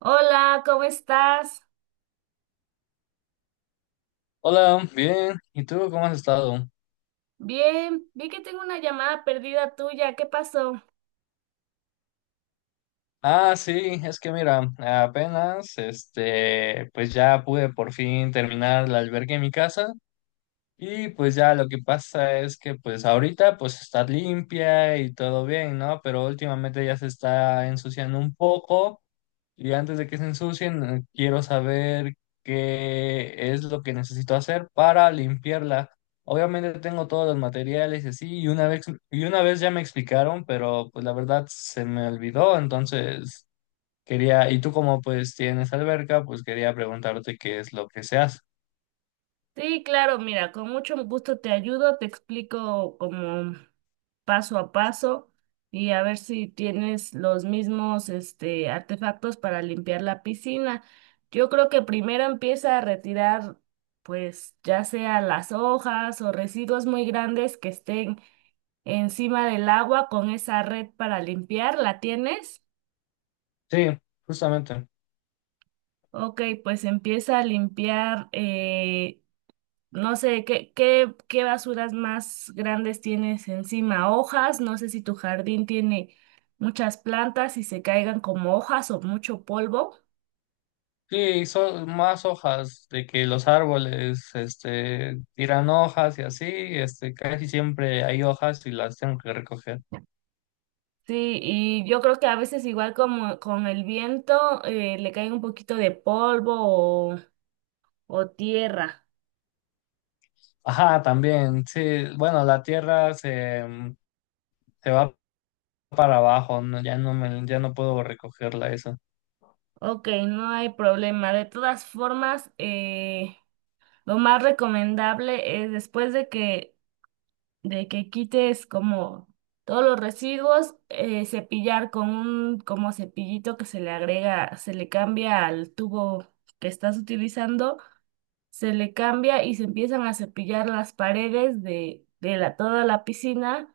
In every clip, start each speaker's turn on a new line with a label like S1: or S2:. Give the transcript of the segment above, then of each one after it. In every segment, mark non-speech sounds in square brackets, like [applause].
S1: Hola, ¿cómo estás?
S2: Hola, bien. ¿Y tú cómo has estado?
S1: Bien, vi que tengo una llamada perdida tuya. ¿Qué pasó?
S2: Ah, sí, es que mira, apenas, este, pues ya pude por fin terminar la albergue en mi casa. Y pues ya lo que pasa es que pues ahorita pues está limpia y todo bien, ¿no? Pero últimamente ya se está ensuciando un poco y antes de que se ensucien quiero saber qué es lo que necesito hacer para limpiarla. Obviamente tengo todos los materiales y así y una vez ya me explicaron, pero pues la verdad se me olvidó. Entonces quería y tú como pues tienes alberca, pues quería preguntarte qué es lo que se hace.
S1: Sí, claro, mira, con mucho gusto te ayudo, te explico como paso a paso y a ver si tienes los mismos artefactos para limpiar la piscina. Yo creo que primero empieza a retirar, pues ya sea las hojas o residuos muy grandes que estén encima del agua con esa red para limpiar. ¿La tienes?
S2: Sí, justamente.
S1: Ok, pues empieza a limpiar, no sé, ¿qué basuras más grandes tienes encima? Hojas, no sé si tu jardín tiene muchas plantas y se caigan como hojas o mucho polvo.
S2: Sí, son más hojas de que los árboles, este, tiran hojas y así, este, casi siempre hay hojas y las tengo que recoger.
S1: Sí, y yo creo que a veces igual como con el viento le cae un poquito de polvo o, o tierra.
S2: Ajá, también, sí, bueno, la tierra se va para abajo. No, ya no puedo recogerla eso.
S1: Ok, no hay problema. De todas formas, lo más recomendable es después de que quites como todos los residuos, cepillar con un como cepillito que se le agrega, se le cambia al tubo que estás utilizando, se le cambia y se empiezan a cepillar las paredes de toda la piscina.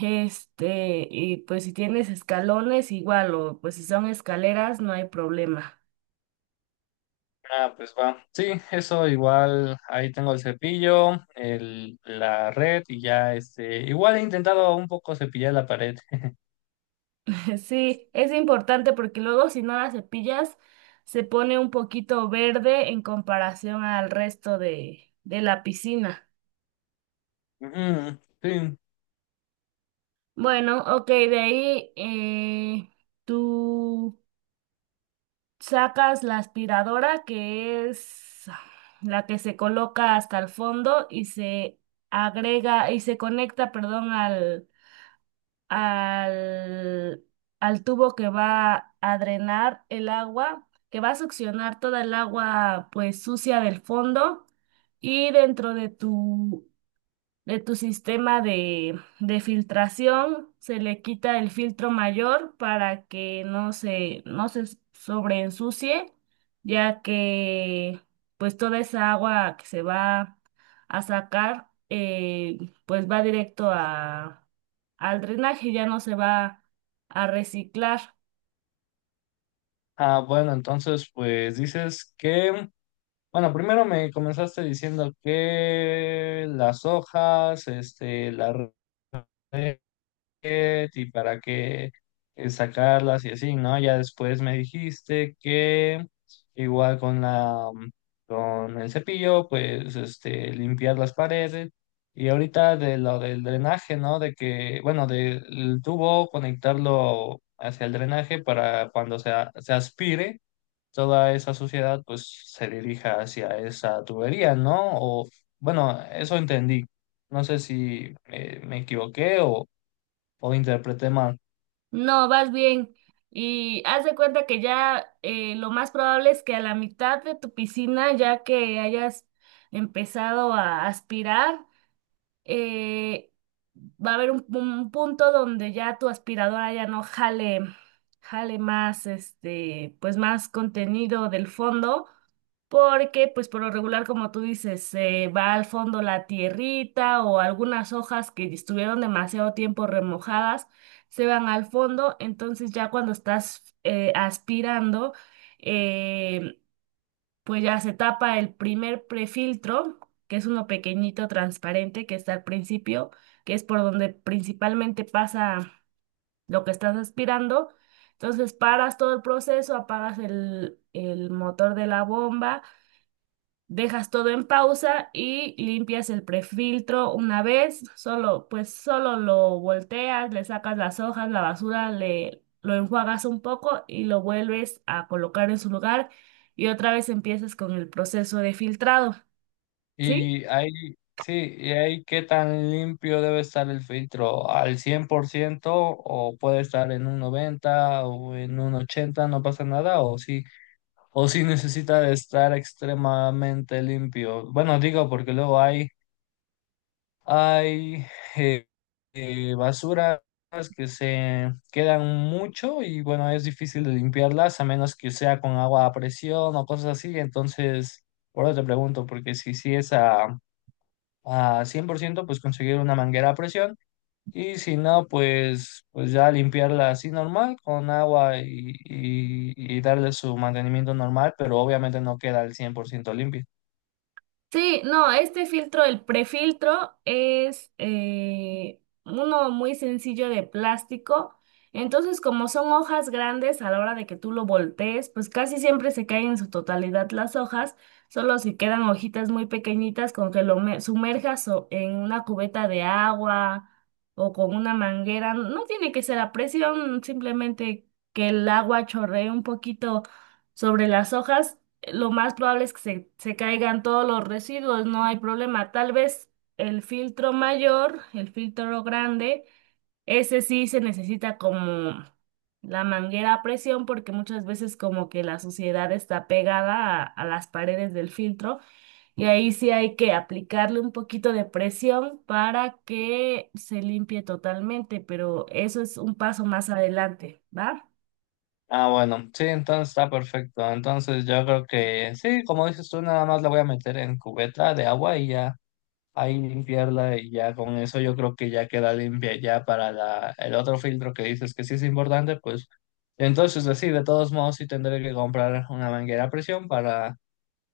S1: Y pues si tienes escalones, igual, o pues si son escaleras, no hay problema.
S2: Ah, pues va. Sí, eso igual, ahí tengo el cepillo, la red y ya, este, igual he intentado un poco cepillar la pared.
S1: [laughs] Sí, es importante porque luego si no la cepillas se pone un poquito verde en comparación al resto de la piscina.
S2: Ujú, sí.
S1: Bueno, ok, de ahí tú sacas la aspiradora que es la que se coloca hasta el fondo y se agrega y se conecta, perdón, al, al tubo que va a drenar el agua, que va a succionar toda el agua pues sucia del fondo y dentro de tu sistema de filtración, se le quita el filtro mayor para que no se sobreensucie, ya que pues toda esa agua que se va a sacar, pues va directo al drenaje, ya no se va a reciclar.
S2: Ah, bueno, entonces pues dices que... Bueno, primero me comenzaste diciendo que las hojas, este, la red y para qué sacarlas y así, ¿no? Ya después me dijiste que igual con la mm, con el cepillo, pues este, limpiar las paredes. Y ahorita de lo del drenaje, ¿no? De que, bueno, del tubo conectarlo hacia el drenaje para cuando se aspire toda esa suciedad, pues se dirija hacia esa tubería, ¿no? O bueno, eso entendí. No sé si me equivoqué o interpreté mal.
S1: No, vas bien. Y haz de cuenta que ya lo más probable es que a la mitad de tu piscina, ya que hayas empezado a aspirar, eh, va a haber un punto donde ya tu aspiradora ya no jale, jale más, pues más contenido del fondo, porque pues por lo regular, como tú dices, va al fondo la tierrita o algunas hojas que estuvieron demasiado tiempo remojadas, se van al fondo, entonces ya cuando estás aspirando, eh, pues ya se tapa el primer prefiltro, que es uno pequeñito transparente que está al principio, que es por donde principalmente pasa lo que estás aspirando. Entonces paras todo el proceso, apagas el motor de la bomba. Dejas todo en pausa y limpias el prefiltro una vez, solo, pues solo lo volteas, le sacas las hojas, la basura, le lo enjuagas un poco y lo vuelves a colocar en su lugar y otra vez empiezas con el proceso de filtrado, ¿sí?
S2: Y ahí, sí, y ahí qué tan limpio debe estar el filtro, ¿al 100% o puede estar en un 90 o en un 80 no pasa nada? ¿O sí necesita de estar extremadamente limpio? Bueno, digo porque luego hay... Hay eh, basuras que se quedan mucho y bueno, es difícil de limpiarlas a menos que sea con agua a presión o cosas así. Entonces, por eso te pregunto, porque si, sí es a 100%, pues conseguir una manguera a presión. Y si no, pues ya limpiarla así normal con agua y darle su mantenimiento normal, pero obviamente no queda al 100% limpia.
S1: Sí, no, este filtro, el prefiltro, es uno muy sencillo de plástico. Entonces, como son hojas grandes, a la hora de que tú lo voltees, pues casi siempre se caen en su totalidad las hojas, solo si quedan hojitas muy pequeñitas con que lo sumerjas en una cubeta de agua o con una manguera. No tiene que ser a presión, simplemente que el agua chorree un poquito sobre las hojas lo más probable es que se caigan todos los residuos, no hay problema. Tal vez el filtro mayor, el filtro grande, ese sí se necesita como la manguera a presión porque muchas veces como que la suciedad está pegada a las paredes del filtro y ahí sí hay que aplicarle un poquito de presión para que se limpie totalmente, pero eso es un paso más adelante, ¿va?
S2: Ah, bueno, sí, entonces está perfecto. Entonces yo creo que sí, como dices tú, nada más la voy a meter en cubeta de agua y ya ahí limpiarla. Y ya con eso yo creo que ya queda limpia ya para la, el otro filtro que dices que sí es importante. Pues entonces así, de todos modos sí tendré que comprar una manguera a presión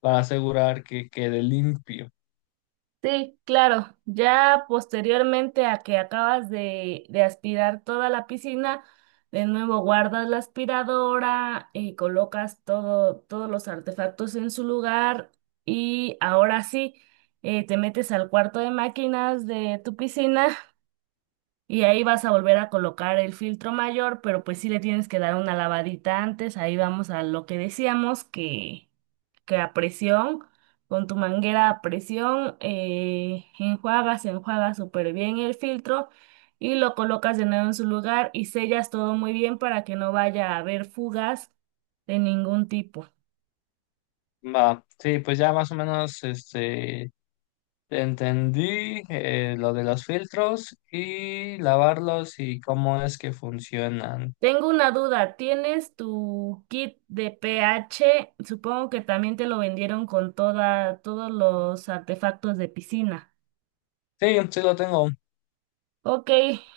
S2: para asegurar que quede limpio.
S1: Sí, claro. Ya posteriormente a que acabas de aspirar toda la piscina, de nuevo guardas la aspiradora y colocas todos los artefactos en su lugar y ahora sí te metes al cuarto de máquinas de tu piscina y ahí vas a volver a colocar el filtro mayor, pero pues sí le tienes que dar una lavadita antes. Ahí vamos a lo que decíamos que a presión, con tu manguera a presión, enjuagas súper bien el filtro y lo colocas de nuevo en su lugar y sellas todo muy bien para que no vaya a haber fugas de ningún tipo.
S2: Va, sí, pues ya más o menos este... Entendí lo de los filtros y lavarlos y cómo es que funcionan.
S1: Tengo una duda, ¿tienes tu kit de pH? Supongo que también te lo vendieron con todos los artefactos de piscina.
S2: Sí, sí lo tengo.
S1: Ok,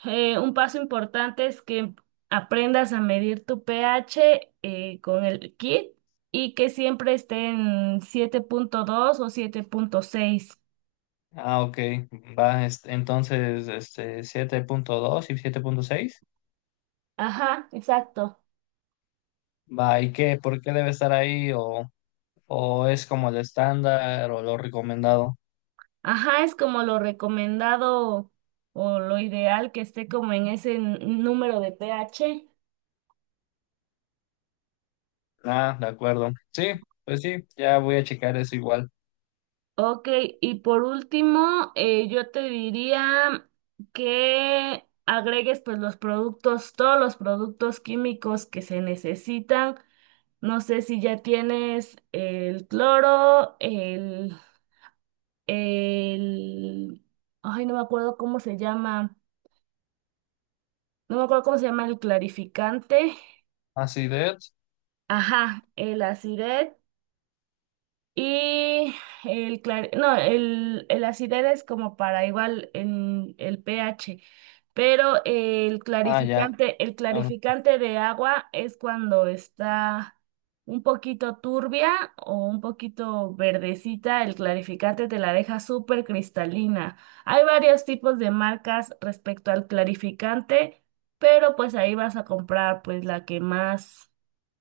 S1: un paso importante es que aprendas a medir tu pH con el kit y que siempre esté en 7.2 o 7.6.
S2: Ah, ok. Va, entonces, este, 7.2 y 7.6.
S1: Ajá, exacto.
S2: Va, ¿y qué? ¿Por qué debe estar ahí? ¿O es como el estándar o lo recomendado?
S1: Ajá, es como lo recomendado o lo ideal que esté como en ese número de pH.
S2: Ah, de acuerdo. Sí, pues sí, ya voy a checar eso igual.
S1: Ok, y por último, yo te diría que agregues pues los productos, todos los productos químicos que se necesitan. No sé si ya tienes el cloro, el, ay, no me acuerdo cómo se llama, no me acuerdo cómo se llama el clarificante,
S2: Acidez.
S1: ajá, el aciret. Y el el acidez es como para igual en el pH, pero
S2: Ah, ya.
S1: el
S2: Ah,
S1: clarificante de agua es cuando está un poquito turbia o un poquito verdecita, el clarificante te la deja súper cristalina. Hay varios tipos de marcas respecto al clarificante, pero pues ahí vas a comprar pues la que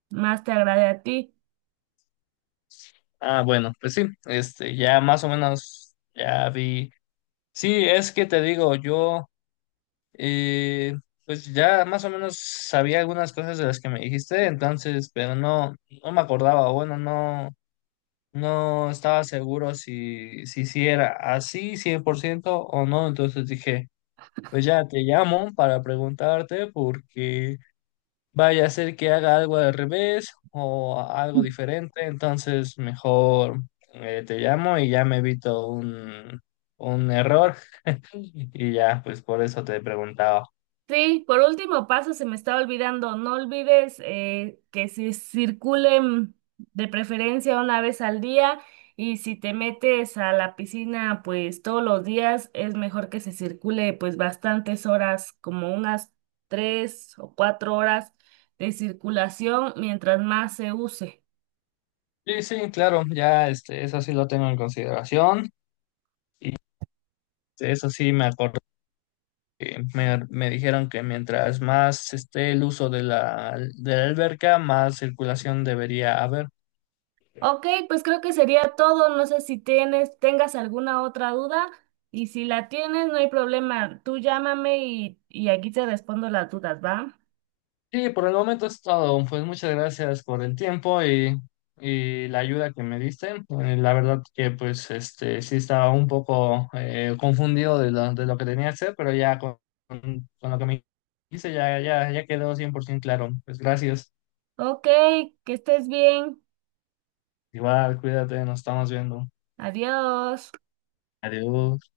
S1: más te agrade a ti.
S2: ah, bueno, pues sí, este, ya más o menos ya vi. Sí, es que te digo, yo eh, pues ya más o menos sabía algunas cosas de las que me dijiste. Entonces, pero no, no me acordaba, o bueno, no, no estaba seguro si era así 100% o no. Entonces dije, pues ya te llamo para preguntarte porque vaya a ser que haga algo al revés o algo diferente. Entonces mejor te llamo y ya me evito un error. Y ya, pues por eso te preguntaba.
S1: Sí, por último paso, se me estaba olvidando, no olvides que si circulen de preferencia una vez al día y si te metes a la piscina pues todos los días es mejor que se circule pues bastantes horas, como unas 3 o 4 horas de circulación mientras más se use.
S2: Sí, sí, claro, ya este, eso sí lo tengo en consideración. Eso sí me acuerdo que me dijeron que mientras más esté el uso de la alberca, más circulación debería haber.
S1: Ok, pues creo que sería todo. No sé si tengas alguna otra duda y si la tienes, no hay problema. Tú llámame y aquí te respondo las dudas, ¿va?
S2: Sí, por el momento es todo. Pues muchas gracias por el tiempo y la ayuda que me diste. La verdad que pues este sí estaba un poco confundido de lo que tenía que hacer, pero ya con lo que me hice ya quedó 100% claro. Pues gracias.
S1: Ok, que estés bien.
S2: Igual, cuídate, nos estamos viendo.
S1: Adiós.
S2: Adiós.